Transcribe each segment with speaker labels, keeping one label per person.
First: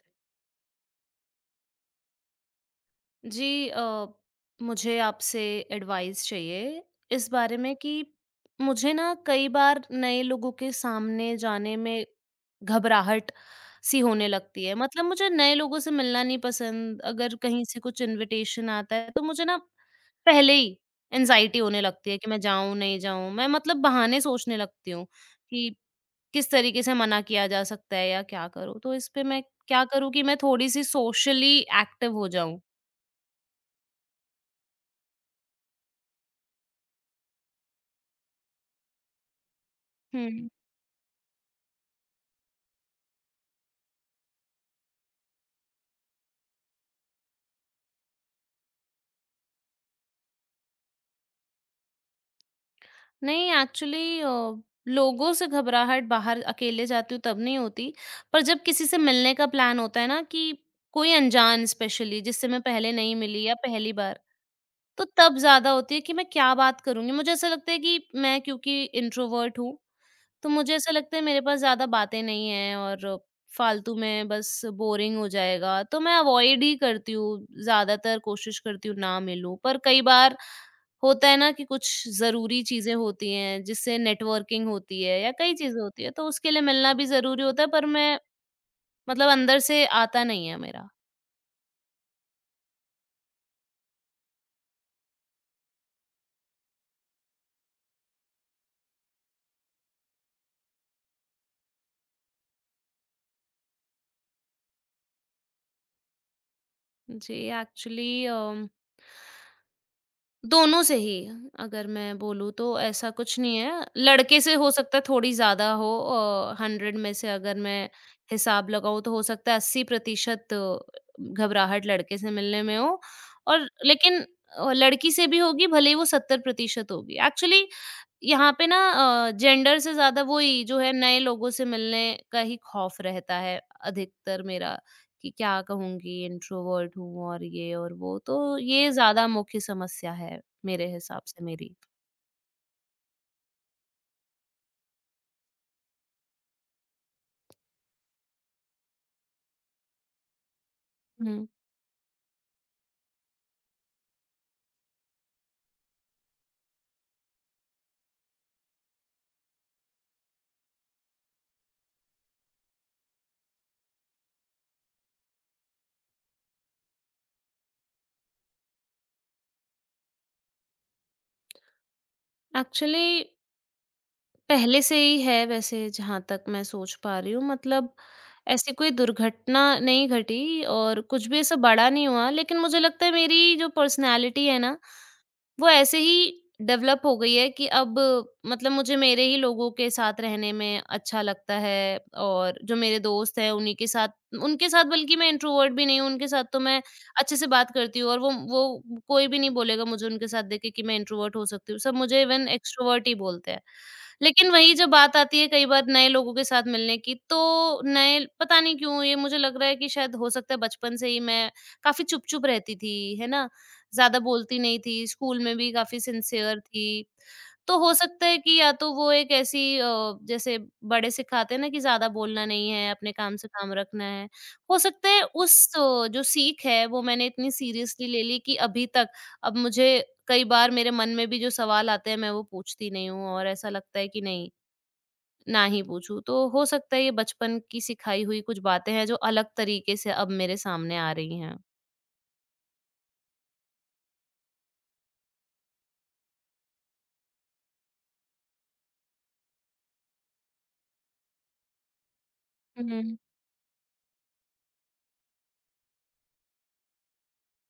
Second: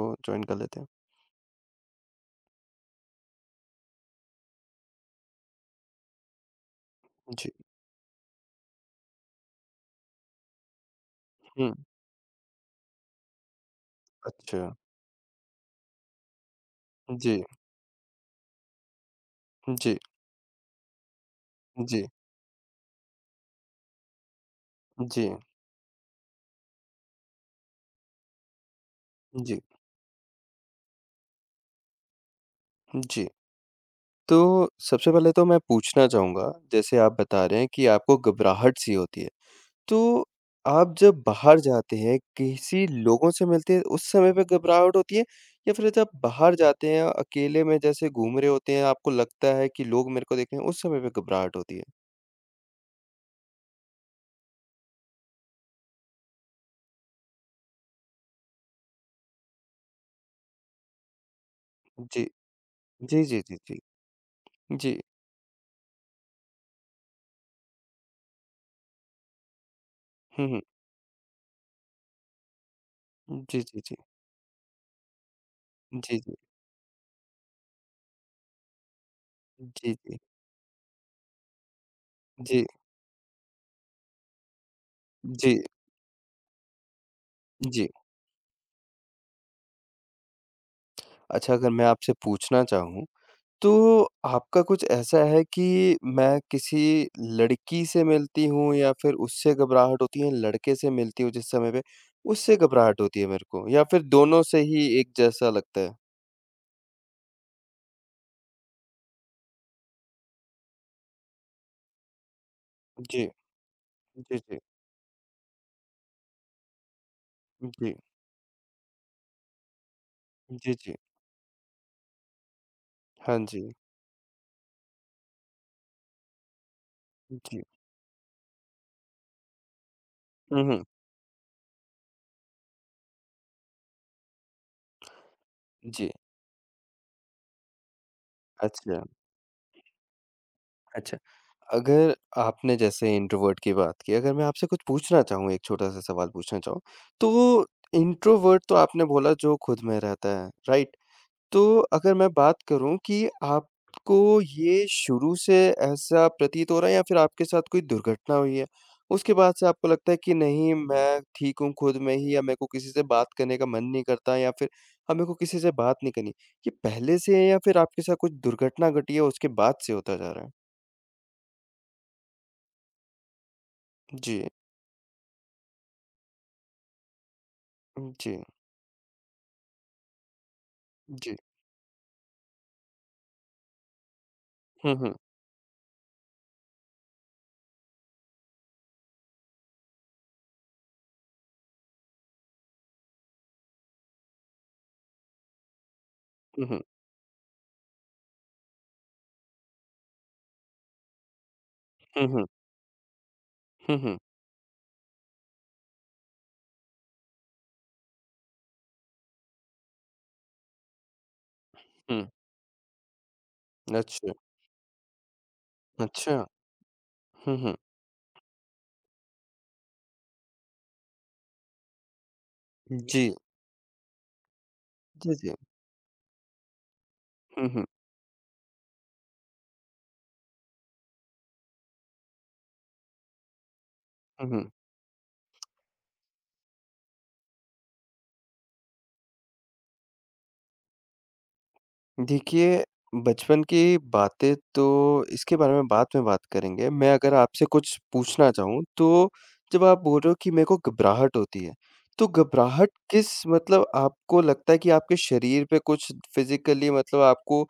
Speaker 1: को जॉइन कर लेते हैं।
Speaker 2: जी मुझे आपसे एडवाइस चाहिए इस
Speaker 1: जी।
Speaker 2: बारे में कि मुझे ना कई बार नए लोगों के सामने
Speaker 1: हुँ।
Speaker 2: जाने में घबराहट सी होने लगती
Speaker 1: अच्छा।
Speaker 2: है। मतलब मुझे नए लोगों से मिलना नहीं पसंद। अगर
Speaker 1: जी,
Speaker 2: कहीं से कुछ इनविटेशन आता है तो मुझे ना
Speaker 1: जी,
Speaker 2: पहले ही एनजाइटी होने
Speaker 1: जी,
Speaker 2: लगती है कि मैं जाऊं नहीं जाऊं। मैं मतलब बहाने सोचने लगती हूँ
Speaker 1: जी,
Speaker 2: कि किस तरीके से मना किया जा सकता है या क्या करूं। तो इस पे मैं
Speaker 1: जी,
Speaker 2: क्या करूं कि मैं थोड़ी सी सोशली एक्टिव हो जाऊं।
Speaker 1: जी। तो सबसे पहले तो मैं पूछना चाहूँगा, जैसे आप बता रहे हैं कि आपको घबराहट सी होती है, तो
Speaker 2: हम्म,
Speaker 1: आप जब बाहर जाते हैं, किसी लोगों से मिलते हैं, उस समय पे घबराहट होती है? या फिर जब बाहर जाते हैं, अकेले में जैसे घूम रहे होते हैं, आपको लगता है कि लोग मेरे को देख रहे हैं, उस समय पे घबराहट होती है?
Speaker 2: नहीं एक्चुअली लोगों से घबराहट बाहर अकेले जाती हूँ तब नहीं होती। पर जब किसी से मिलने का प्लान होता है ना कि कोई अनजान, स्पेशली
Speaker 1: जी,
Speaker 2: जिससे मैं पहले नहीं
Speaker 1: जी, जी,
Speaker 2: मिली या
Speaker 1: जी, जी।
Speaker 2: पहली बार,
Speaker 1: जी,
Speaker 2: तो तब ज्यादा होती है कि मैं क्या बात करूंगी। मुझे ऐसा लगता है कि मैं क्योंकि इंट्रोवर्ट हूँ
Speaker 1: हुँ,
Speaker 2: तो
Speaker 1: हुँ।
Speaker 2: मुझे ऐसा लगता है मेरे पास ज्यादा बातें नहीं है और
Speaker 1: जी, जी,
Speaker 2: फालतू
Speaker 1: जी।
Speaker 2: में बस बोरिंग हो जाएगा। तो मैं
Speaker 1: जी, जी।
Speaker 2: अवॉइड ही करती हूँ ज्यादातर, कोशिश करती हूँ ना मिलूं। पर
Speaker 1: जी,
Speaker 2: कई
Speaker 1: जी।
Speaker 2: बार होता है ना कि कुछ ज़रूरी
Speaker 1: जी,
Speaker 2: चीज़ें होती हैं, जिससे नेटवर्किंग होती है या कई
Speaker 1: जी।
Speaker 2: चीज़ें होती हैं, तो उसके लिए मिलना भी ज़रूरी होता है, पर
Speaker 1: जी।
Speaker 2: मैं मतलब अंदर से आता नहीं है मेरा।
Speaker 1: अच्छा, अगर मैं आपसे पूछना चाहूँ, तो आपका कुछ ऐसा है कि मैं किसी लड़की से मिलती हूँ या फिर उससे घबराहट होती है, लड़के से मिलती हूँ जिस समय पे, उससे घबराहट होती है मेरे को या फिर दोनों से ही एक जैसा लगता है?
Speaker 2: जी, एक्चुअली अम दोनों से ही, अगर मैं बोलूँ तो ऐसा
Speaker 1: जी।
Speaker 2: कुछ नहीं है।
Speaker 1: जी,
Speaker 2: लड़के से
Speaker 1: जी,
Speaker 2: हो सकता है थोड़ी ज़्यादा हो। 100 में से अगर मैं
Speaker 1: जी।
Speaker 2: हिसाब लगाऊँ तो हो सकता है 80%
Speaker 1: जी, जी।
Speaker 2: घबराहट लड़के से मिलने में हो।
Speaker 1: हाँ जी।
Speaker 2: और लेकिन लड़की से भी होगी भले ही वो 70% होगी।
Speaker 1: जी।
Speaker 2: एक्चुअली यहाँ पे ना जेंडर से ज़्यादा
Speaker 1: हुँ,
Speaker 2: वही जो
Speaker 1: हुँ।
Speaker 2: है नए लोगों से मिलने का ही खौफ रहता है अधिकतर मेरा। कि क्या
Speaker 1: जी।
Speaker 2: कहूँगी, इंट्रोवर्ट हूँ और ये और वो। तो ये
Speaker 1: अच्छा।
Speaker 2: ज़्यादा मुख्य समस्या है मेरे
Speaker 1: अच्छा।
Speaker 2: हिसाब से मेरी।
Speaker 1: अगर आपने जैसे इंट्रोवर्ट की बात की, अगर मैं आपसे कुछ पूछना चाहूँ, एक छोटा-सा सवाल पूछना चाहूँ, तो इंट्रोवर्ट तो आपने बोला जो खुद में रहता है, राइट?
Speaker 2: हुँ,
Speaker 1: तो अगर मैं बात करूँ कि आपको ये शुरू से ऐसा प्रतीत हो रहा है या फिर आपके साथ कोई दुर्घटना हुई है, उसके बाद से आपको लगता है कि नहीं मैं ठीक हूँ खुद में ही, या मेरे को किसी से बात करने का मन नहीं करता, या फिर अब मेरे को किसी से बात नहीं करनी, ये पहले से है या फिर आपके साथ कुछ दुर्घटना घटी है उसके बाद से होता जा रहा है?
Speaker 2: एक्चुअली
Speaker 1: जी,
Speaker 2: पहले से ही है वैसे जहाँ तक मैं सोच पा रही हूँ। मतलब
Speaker 1: जी।
Speaker 2: ऐसी कोई दुर्घटना नहीं घटी और कुछ
Speaker 1: जी।
Speaker 2: भी ऐसा बड़ा नहीं हुआ, लेकिन मुझे लगता है मेरी जो पर्सनैलिटी है ना
Speaker 1: हुँ, हुँ।
Speaker 2: वो ऐसे ही डेवलप हो गई है कि अब मतलब मुझे मेरे ही लोगों के साथ रहने में अच्छा लगता है। और जो मेरे दोस्त हैं उन्हीं के साथ, उनके साथ बल्कि मैं इंट्रोवर्ट भी नहीं हूँ। उनके साथ तो
Speaker 1: हुँ,
Speaker 2: मैं
Speaker 1: हुँ।
Speaker 2: अच्छे से बात करती हूँ, और वो कोई भी नहीं बोलेगा मुझे उनके साथ देख के कि मैं इंट्रोवर्ट हो सकती हूँ। सब मुझे
Speaker 1: हुँ, हुँ।
Speaker 2: इवन एक्सट्रोवर्ट ही बोलते हैं।
Speaker 1: हुँ, हुँ।
Speaker 2: लेकिन वही, जब बात आती है कई बार नए लोगों के साथ मिलने की, तो नए पता नहीं क्यों ये मुझे लग रहा है कि शायद हो सकता है बचपन से ही मैं काफ़ी
Speaker 1: हुँ।
Speaker 2: चुप-चुप रहती थी, है ना? ज़्यादा
Speaker 1: अच्छा।
Speaker 2: बोलती नहीं थी, स्कूल में भी काफ़ी
Speaker 1: अच्छा।
Speaker 2: सिंसियर थी।
Speaker 1: हुँ, हुँ।
Speaker 2: तो हो सकता है कि या तो वो एक ऐसी जैसे बड़े सिखाते हैं ना कि ज़्यादा बोलना नहीं है, अपने
Speaker 1: जी।
Speaker 2: काम से काम रखना है। हो सकता है
Speaker 1: जी, जी।
Speaker 2: उस जो सीख है वो मैंने इतनी
Speaker 1: हुँ, हुँ।
Speaker 2: सीरियसली ले ली कि अभी तक अब मुझे कई बार मेरे मन में भी जो सवाल आते हैं मैं वो पूछती नहीं हूँ और ऐसा लगता है कि नहीं,
Speaker 1: हुँ, हुँ।
Speaker 2: ना ही पूछूँ। तो हो सकता है ये बचपन की सिखाई हुई कुछ बातें हैं जो अलग तरीके से अब मेरे सामने आ रही हैं।
Speaker 1: देखिए, बचपन की बातें तो इसके बारे में बाद में बात करेंगे। मैं अगर आपसे कुछ पूछना चाहूँ तो जब आप बोल रहे हो कि मेरे को घबराहट होती है, तो
Speaker 2: हुँ,
Speaker 1: घबराहट
Speaker 2: हुँ।
Speaker 1: किस, मतलब आपको लगता है कि आपके शरीर पे कुछ फ़िज़िकली, मतलब आपको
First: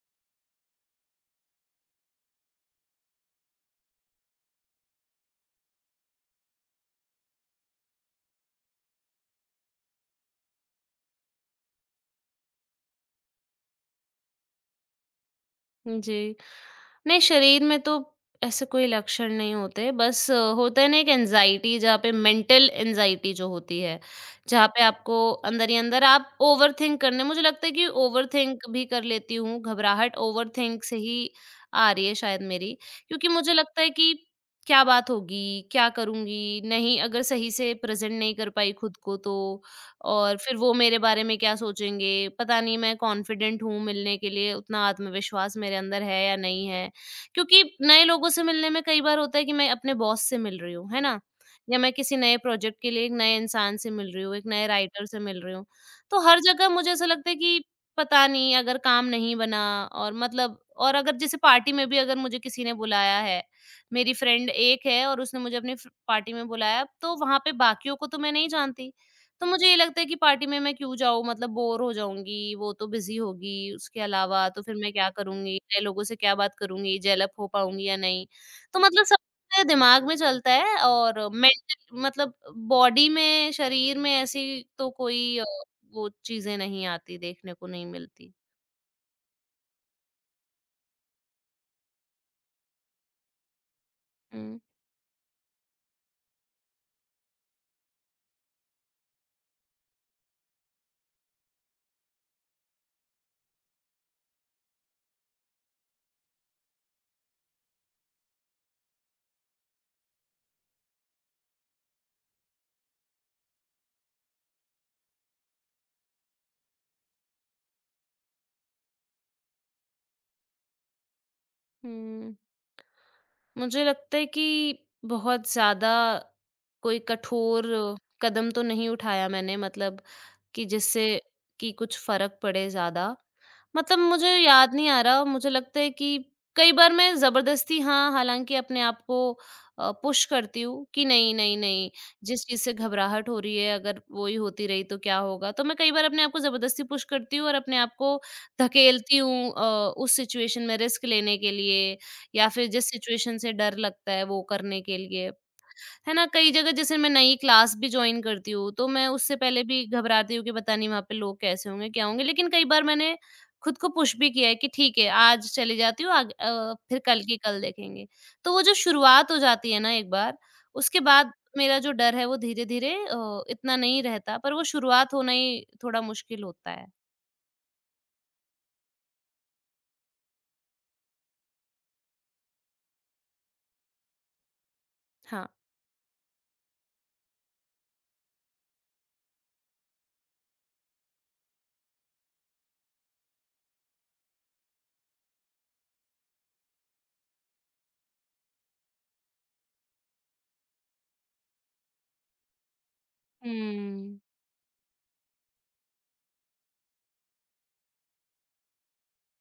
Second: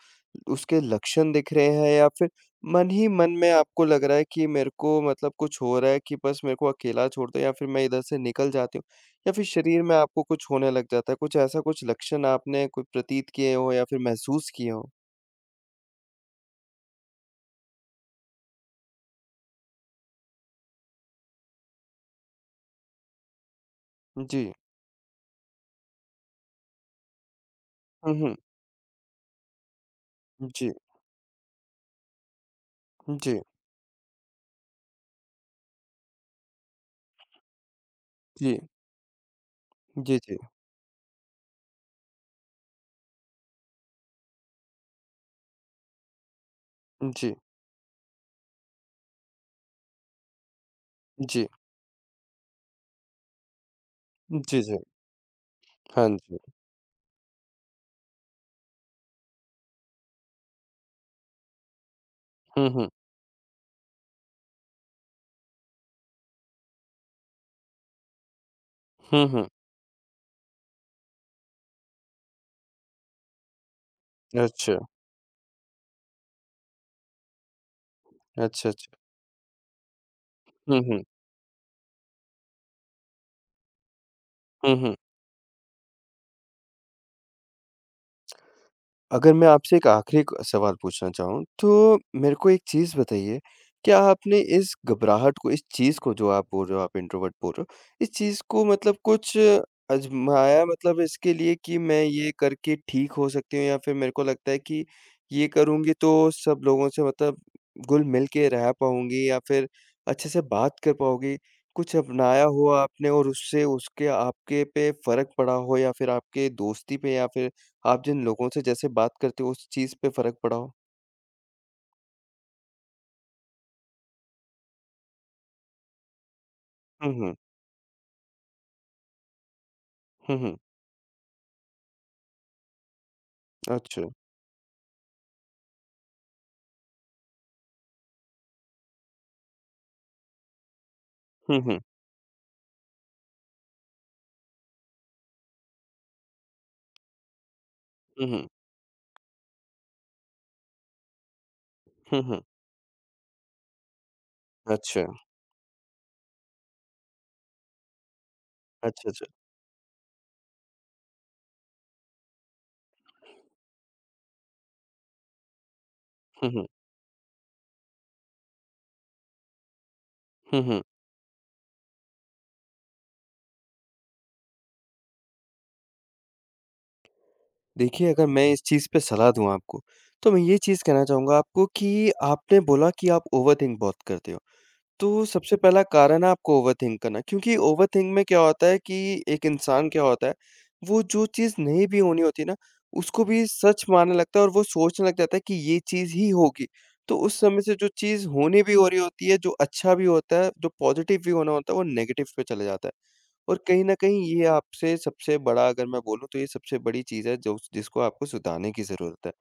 Speaker 1: उसके लक्षण दिख रहे हैं या फिर मन ही मन में आपको लग रहा है कि मेरे को, मतलब कुछ हो रहा है कि बस मेरे को अकेला छोड़ दो या फिर मैं इधर से निकल जाती हूँ? या फिर शरीर में आपको कुछ होने लग जाता है? कुछ ऐसा, कुछ लक्षण आपने कोई प्रतीत किए हों या फिर महसूस किए हों?
Speaker 2: जी। नहीं, शरीर में तो ऐसे कोई लक्षण नहीं होते। बस होता है ना एक एंग्ज़ायटी, जहाँ पे मेंटल एंग्ज़ायटी जो होती है,
Speaker 1: जी।
Speaker 2: जहाँ पे आपको अंदर ही अंदर आप ओवरथिंक करने, मुझे लगता है कि
Speaker 1: हुँ, हुँ।
Speaker 2: ओवरथिंक भी कर लेती हूँ, घबराहट
Speaker 1: जी,
Speaker 2: ओवरथिंक से ही आ रही है शायद मेरी। क्योंकि
Speaker 1: जी,
Speaker 2: मुझे लगता है कि क्या बात होगी, क्या करूँगी, नहीं अगर सही से प्रेज़ेंट नहीं कर
Speaker 1: जी,
Speaker 2: पाई खुद को तो
Speaker 1: जी,
Speaker 2: और
Speaker 1: जी,
Speaker 2: फिर वो मेरे बारे में क्या सोचेंगे, पता नहीं मैं कॉन्फिडेंट हूँ मिलने के लिए, उतना आत्मविश्वास मेरे अंदर है या नहीं है।
Speaker 1: जी,
Speaker 2: क्योंकि नए लोगों से मिलने में कई बार होता है कि मैं अपने बॉस से मिल रही हूँ, है ना?
Speaker 1: जी,
Speaker 2: या मैं किसी नए प्रोजेक्ट के लिए एक नए इंसान से मिल रही हूँ, एक
Speaker 1: जी,
Speaker 2: नए
Speaker 1: जी।
Speaker 2: राइटर से मिल रही हूँ।
Speaker 1: हाँ
Speaker 2: तो
Speaker 1: जी।
Speaker 2: हर जगह मुझे ऐसा लगता है कि पता नहीं अगर काम नहीं बना, और मतलब और अगर जैसे पार्टी में भी अगर मुझे किसी
Speaker 1: हुँ,
Speaker 2: ने
Speaker 1: हुँ।
Speaker 2: बुलाया है, मेरी फ्रेंड एक है और उसने मुझे अपनी फ पार्टी में बुलाया, तो वहाँ पे बाकियों को तो मैं नहीं जानती।
Speaker 1: हुँ,
Speaker 2: तो
Speaker 1: हुँ।
Speaker 2: मुझे ये लगता है कि पार्टी में मैं क्यों जाऊँ, मतलब बोर हो जाऊँगी, वो तो बिज़ी होगी, उसके अलावा तो फिर
Speaker 1: अच्छा,
Speaker 2: मैं क्या करूँगी, नए लोगों से क्या बात करूँगी, जेल अप हो पाऊँगी या नहीं।
Speaker 1: अच्छा,
Speaker 2: तो
Speaker 1: अच्छा।
Speaker 2: मतलब सब मेरे दिमाग में चलता है
Speaker 1: हुँ, हुँ।
Speaker 2: और मेंटल, मतलब बॉडी में, शरीर में ऐसी
Speaker 1: हुँ,
Speaker 2: तो
Speaker 1: हुँ।
Speaker 2: कोई वो चीज़ें नहीं आती, देखने को नहीं मिलती।
Speaker 1: अगर मैं आपसे एक आखिरी क सवाल पूछना चाहूँ, तो मेरे को एक चीज़ बताइए, क्या आपने
Speaker 2: हुँ।
Speaker 1: इस घबराहट को, इस चीज़ को जो आप बोल रहे हो, आप इंट्रोवर्ट बोल रहे हो, इस चीज़ को, मतलब कुछ आज़माया, मतलब इसके लिए कि मैं ये करके ठीक हो सकती हूँ, या फिर मेरे को लगता है कि ये करूँगी तो सब लोगों से, मतलब घुल-मिल के रह पाऊँगी या फिर अच्छे से बात कर पाओगी? कुछ अपनाया हो आपने और उससे, उसके आपके पे फ़र्क पड़ा हो, या फिर आपके दोस्ती पे या फिर आप जिन लोगों से जैसे बात करते हो उस चीज़ पे फ़र्क पड़ा हो?
Speaker 2: हुँ। मुझे लगता है कि बहुत ज़्यादा कोई
Speaker 1: हुँ, हुँ।
Speaker 2: कठोर कदम तो नहीं उठाया मैंने, मतलब
Speaker 1: हुँ, हुँ।
Speaker 2: कि जिससे कि कुछ फ़र्क पड़े ज़्यादा। मतलब
Speaker 1: अच्छा।
Speaker 2: मुझे याद नहीं आ रहा, मुझे लगता है कि कई बार मैं ज़बरदस्ती, हाँ, हालाँकि अपने आप को पुश करती हूँ कि नहीं, नहीं,
Speaker 1: हुँ, हुँ।
Speaker 2: नहीं, जिस चीज़ से घबराहट हो रही है अगर वो ही होती रही तो क्या होगा? तो मैं कई बार अपने आप को ज़बरदस्ती पुश करती हूँ और अपने आप को
Speaker 1: हुँ, हुँ।
Speaker 2: धकेलती हूँ, उस सिचुएशन में रिस्क लेने के लिए
Speaker 1: हुँ, हुँ।
Speaker 2: या फिर जिस सिचुएशन से डर लगता है वो करने के
Speaker 1: अच्छा।
Speaker 2: लिए, है ना? कई जगह जैसे मैं नई क्लास भी जॉइन करती हूँ, तो मैं
Speaker 1: अच्छा, अच्छा।
Speaker 2: उससे पहले भी घबराती हूँ कि पता नहीं वहाँ पे लोग कैसे होंगे, क्या होंगे? लेकिन कई बार मैंने खुद को पुश भी किया है कि ठीक है, आज चली जाती हूँ, आग
Speaker 1: हुँ, हुँ।
Speaker 2: फिर कल की कल देखेंगे। तो वो जो शुरुआत हो जाती है ना एक बार,
Speaker 1: हुँ, हुँ।
Speaker 2: उसके बाद मेरा जो डर है वो धीरे-धीरे इतना नहीं रहता, पर वो शुरुआत होना ही थोड़ा मुश्किल होता है।
Speaker 1: देखिए, अगर मैं इस चीज़ पे सलाह दूँ आपको, तो मैं ये चीज़ कहना चाहूँगा आपको कि आपने बोला कि आप ओवरथिंक बहुत करते हो। तो
Speaker 2: हाँ।
Speaker 1: सबसे पहला कारण है आपको ओवरथिंक करना, क्योंकि ओवरथिंक में क्या होता है कि एक इंसान क्या होता है, वो जो चीज़ नहीं भी होनी होती ना, उसको भी सच मानने लगता है और वो सोचने लग जाता है कि ये चीज़ ही होगी। तो उस समय से जो चीज़ होनी भी हो रही होती है, जो अच्छा भी होता है, जो पॉज़िटिव भी होना होता है, वो नेगेटिव पे चला जाता है। और कहीं न
Speaker 2: हुँ।
Speaker 1: कहीं ये आपसे सबसे बड़ा, अगर मैं बोलूँ तो ये सबसे बड़ी चीज़ है जो, जिसको आपको सुधारने की ज़रूरत है।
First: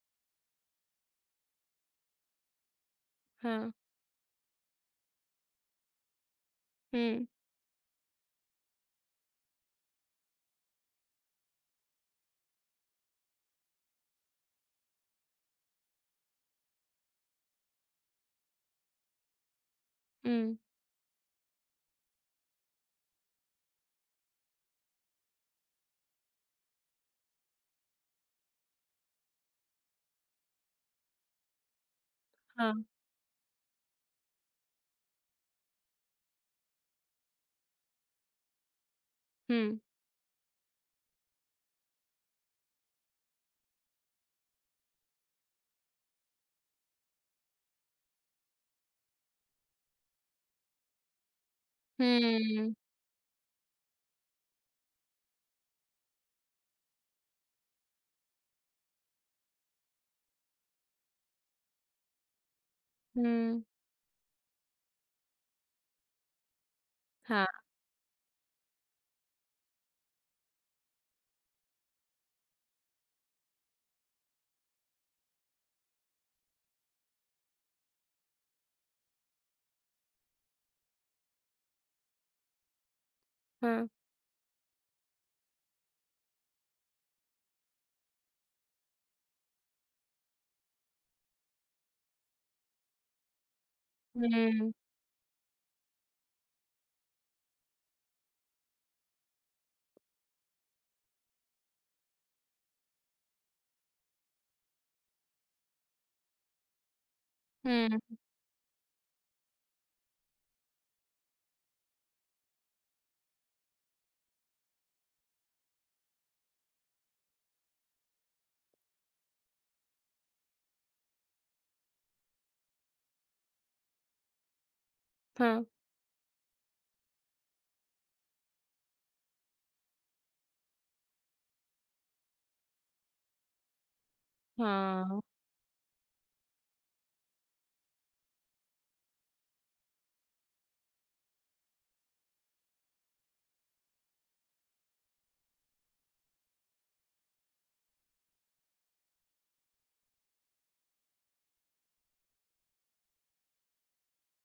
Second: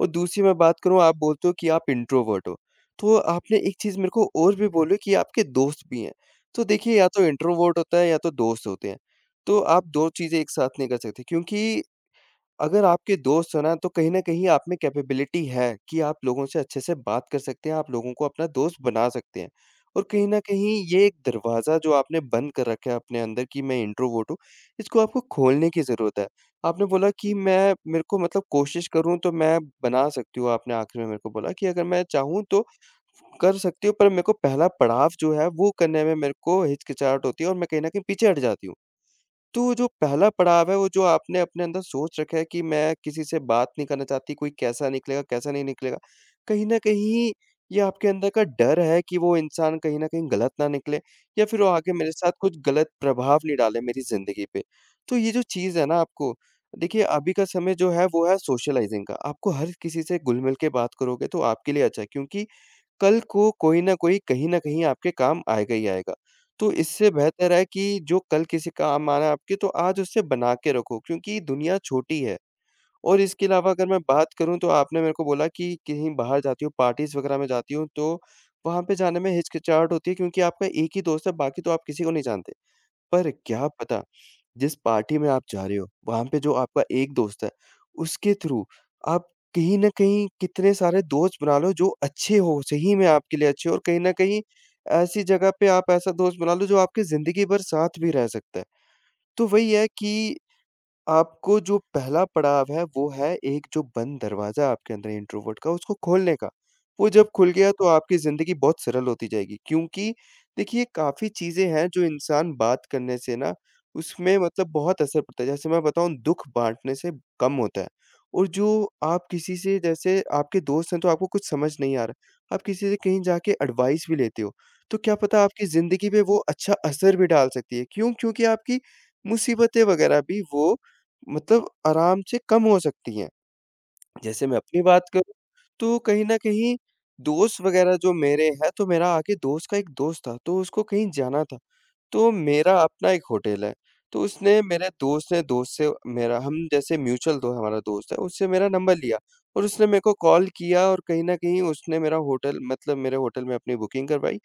Speaker 1: और दूसरी मैं बात करूँ, आप बोलते हो कि आप इंट्रोवर्ट हो, तो आपने
Speaker 2: हाँ।
Speaker 1: एक चीज़ मेरे को और भी बोली कि आपके दोस्त भी हैं। तो देखिए, या तो
Speaker 2: हुँ,
Speaker 1: इंट्रोवर्ट होता है या तो दोस्त होते हैं। तो आप 2 चीज़ें एक साथ नहीं कर सकते, क्योंकि अगर आपके दोस्त हो ना, तो कहीं न कहीं आप में कैपेबिलिटी है कि आप लोगों से अच्छे से बात कर सकते हैं, आप लोगों को अपना दोस्त बना सकते हैं। और कहीं न
Speaker 2: हुँ।
Speaker 1: कहीं ये एक दरवाज़ा जो आपने बंद कर रखा है अपने अंदर कि मैं इंट्रोवर्ट हूँ, इसको आपको खोलने की ज़रूरत है। आपने बोला कि मैं मेरे को, मतलब कोशिश करूँ तो मैं बना सकती हूँ, आपने आखिर में मेरे को बोला कि अगर मैं चाहूँ तो
Speaker 2: हाँ।
Speaker 1: कर सकती हूँ, पर मेरे को पहला पड़ाव जो है वो करने में मेरे को हिचकिचाहट होती है और मैं कहीं न कहीं पीछे हट जाती हूँ। तो
Speaker 2: हुँ।
Speaker 1: जो पहला पड़ाव है, वो जो आपने अपने अंदर सोच रखा है कि मैं किसी से बात नहीं करना चाहती, कोई कैसा निकलेगा, कैसा नहीं निकलेगा। कहीं न कहीं ये आपके अंदर का डर है कि वो इंसान कहीं न कहीं गलत ना निकले या फिर वो आगे मेरे साथ कुछ
Speaker 2: हुँ।
Speaker 1: गलत प्रभाव नहीं डाले मेरी ज़िंदगी पे। तो ये जो चीज़ है ना आपको, देखिए अभी का समय जो है वो है सोशलाइज़िंग का। आपको हर किसी से घुल-मिल के बात करोगे तो आपके लिए अच्छा है, क्योंकि कल को
Speaker 2: हुँ,
Speaker 1: कोई न कोई कहीं न कहीं आपके काम आएगा ही आएगा। तो इससे
Speaker 2: हाँ,
Speaker 1: बेहतर है कि जो कल किसी काम आना है आपके, तो आज उसे बना के रखो, क्योंकि दुनिया छोटी है। और इसके अलावा अगर मैं बात करूँ, तो आपने मेरे को बोला कि कहीं बाहर जाती हो, पार्टीज़ वग़ैरह में जाती हो, तो वहाँ पे जाने में हिचकिचाहट होती है क्योंकि आपका एक ही दोस्त है, बाकी तो आप किसी को नहीं जानते। पर क्या
Speaker 2: हाँ।
Speaker 1: पता, जिस पार्टी में आप जा रहे हो, वहाँ पे जो आपका एक दोस्त है, उसके थ्रू आप कहीं न कहीं कितने सारे दोस्त बना लो जो अच्छे हो, सही में आपके लिए अच्छे हो, और कहीं न कहीं
Speaker 2: हुँ,
Speaker 1: ऐसी जगह पे आप ऐसा दोस्त बना लो जो आपकी ज़िंदगी भर साथ भी रह सकता है। तो वही है कि आपको जो पहला पड़ाव है, वो है एक जो बंद दरवाज़ा आपके अंदर इंट्रोवर्ट का, उसको खोलने का। वो जब खुल गया तो
Speaker 2: हुँ,
Speaker 1: आपकी ज़िंदगी बहुत सरल होती जाएगी, क्योंकि देखिए काफ़ी चीज़ें हैं जो इंसान बात करने से ना, उसमें मतलब बहुत असर पड़ता है। जैसे मैं बताऊँ, दुःख बाँटने से कम होता है, और जो आप किसी से जैसे आपके दोस्त हैं तो आपको कुछ समझ नहीं आ रहा, आप किसी से कहीं जाके एडवाइस भी लेते हो, तो क्या पता
Speaker 2: हाँ,
Speaker 1: आपकी ज़िंदगी पे वो अच्छा असर भी डाल सकती है। क्यों? क्योंकि आपकी मुसीबतें वग़ैरह भी वो, मतलब आराम से कम हो सकती हैं। जैसे मैं अपनी बात
Speaker 2: हाँ।
Speaker 1: करूँ, तो कहीं न कहीं दोस्त वग़ैरह जो मेरे हैं, तो मेरा आगे दोस्त का एक दोस्त था, तो उसको कहीं जाना था। तो मेरा अपना एक होटल है, तो उसने, मेरे दोस्त ने, दोस्त से मेरा, हम जैसे म्यूचुअल दो हमारा दोस्त है, उससे मेरा नंबर लिया और उसने मेरे को कॉल किया, और कहीं न कहीं उसने मेरा होटल, मतलब मेरे होटल में अपनी बुकिंग करवाई।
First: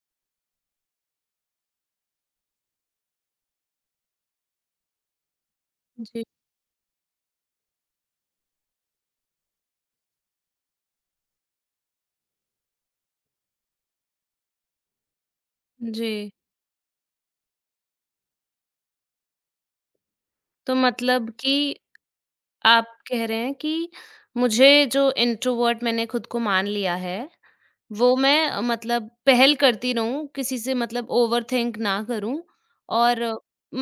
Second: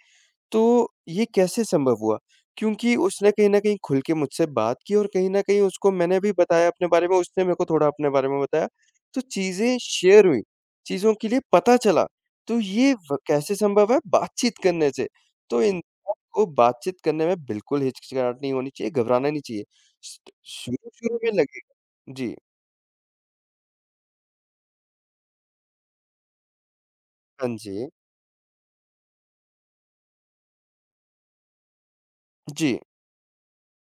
Speaker 1: तो ये कैसे संभव हुआ? क्योंकि उसने कहीं न कहीं खुल के मुझसे बात की, और कहीं न कहीं उसको मैंने
Speaker 2: जी,
Speaker 1: भी बताया अपने बारे में, उसने मेरे को थोड़ा अपने बारे में बताया। तो चीज़ें शेयर हुईं, चीज़ों के लिए पता चला। तो ये व कैसे संभव है? बातचीत करने से। तो
Speaker 2: जी।
Speaker 1: इंसान को बातचीत करने में बिल्कुल हिचकिचाहट नहीं होनी चाहिए, घबराना नहीं चाहिए। स्ट
Speaker 2: तो
Speaker 1: शुरू-शुरू
Speaker 2: मतलब
Speaker 1: में
Speaker 2: कि
Speaker 1: लगेगा। जी।
Speaker 2: आप कह रहे हैं कि मुझे जो इंट्रोवर्ट मैंने खुद को मान लिया है,
Speaker 1: हाँ जी।
Speaker 2: वो मैं मतलब पहल करती रहूँ, किसी से, मतलब ओवरथिंक ना करूँ
Speaker 1: जी।
Speaker 2: और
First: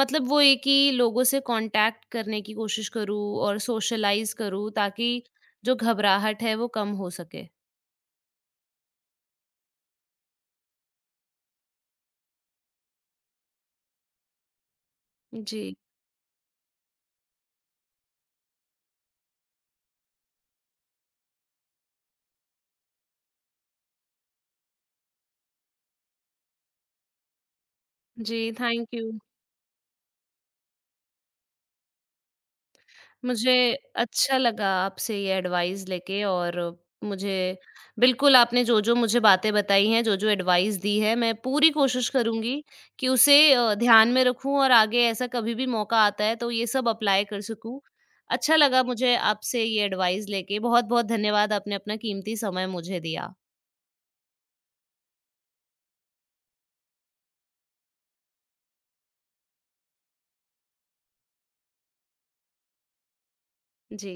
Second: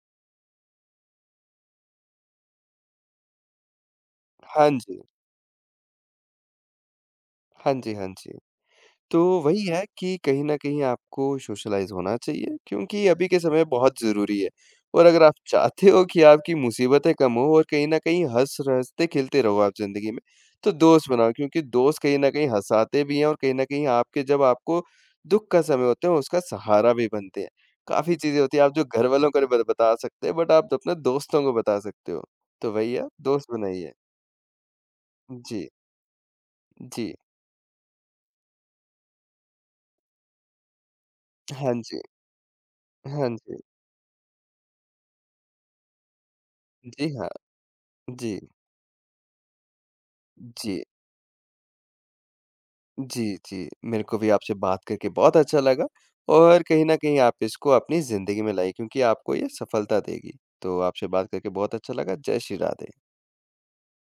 Speaker 2: मतलब वो एक ही लोगों से कॉन्टैक्ट करने की कोशिश करूँ और सोशलाइज़ करूँ,
Speaker 1: हाँ जी।
Speaker 2: ताकि जो घबराहट है वो कम हो सके।
Speaker 1: हाँ जी, हाँ जी। तो वही है कि कहीं न कहीं आपको सोशलाइज़ होना चाहिए, क्योंकि अभी के समय बहुत ज़रूरी है, और अगर आप
Speaker 2: जी,
Speaker 1: चाहते हो कि आपकी मुसीबतें कम हो और कहीं न कहीं हँस-हँसते खेलते रहो आप ज़िंदगी में, तो दोस्त बनाओ, क्योंकि दोस्त कहीं न कहीं हँसाते भी हैं और कहीं न कहीं आपके, जब आपको दुःख का समय होता है, उसका सहारा भी बनते हैं। काफ़ी चीज़ें
Speaker 2: जी,
Speaker 1: होती हैं आप जो
Speaker 2: थैंक यू।
Speaker 1: घरवालों को नहीं ब बता सकते, बट आप अपने दोस्तों को बता सकते हो। तो वही है, दोस्त
Speaker 2: मुझे
Speaker 1: बनाइए।
Speaker 2: अच्छा लगा आपसे ये
Speaker 1: जी,
Speaker 2: एडवाइस लेके। और
Speaker 1: जी।
Speaker 2: मुझे बिल्कुल आपने जो-जो मुझे बातें बताई हैं, जो-जो एडवाइस दी है, मैं पूरी
Speaker 1: हाँ जी,
Speaker 2: कोशिश करूँगी कि
Speaker 1: हाँ
Speaker 2: उसे
Speaker 1: जी।
Speaker 2: ध्यान में रखूँ और आगे ऐसा कभी भी मौका आता है, तो ये सब
Speaker 1: जी
Speaker 2: अप्लाई
Speaker 1: हाँ,
Speaker 2: कर सकूँ।
Speaker 1: जी,
Speaker 2: अच्छा लगा मुझे आपसे ये एडवाइस लेके।
Speaker 1: जी।
Speaker 2: बहुत-बहुत धन्यवाद आपने अपना कीमती समय मुझे दिया।
Speaker 1: जी, जी। मेरे को भी आपसे बात करके बहुत अच्छा लगा, और कहीं न कहीं आप इसको अपनी ज़िंदगी में लाइए, क्योंकि आपको ये सफलता देगी। तो आपसे बात करके बहुत अच्छा लगा। जय श्री राधे।
Speaker 2: जी।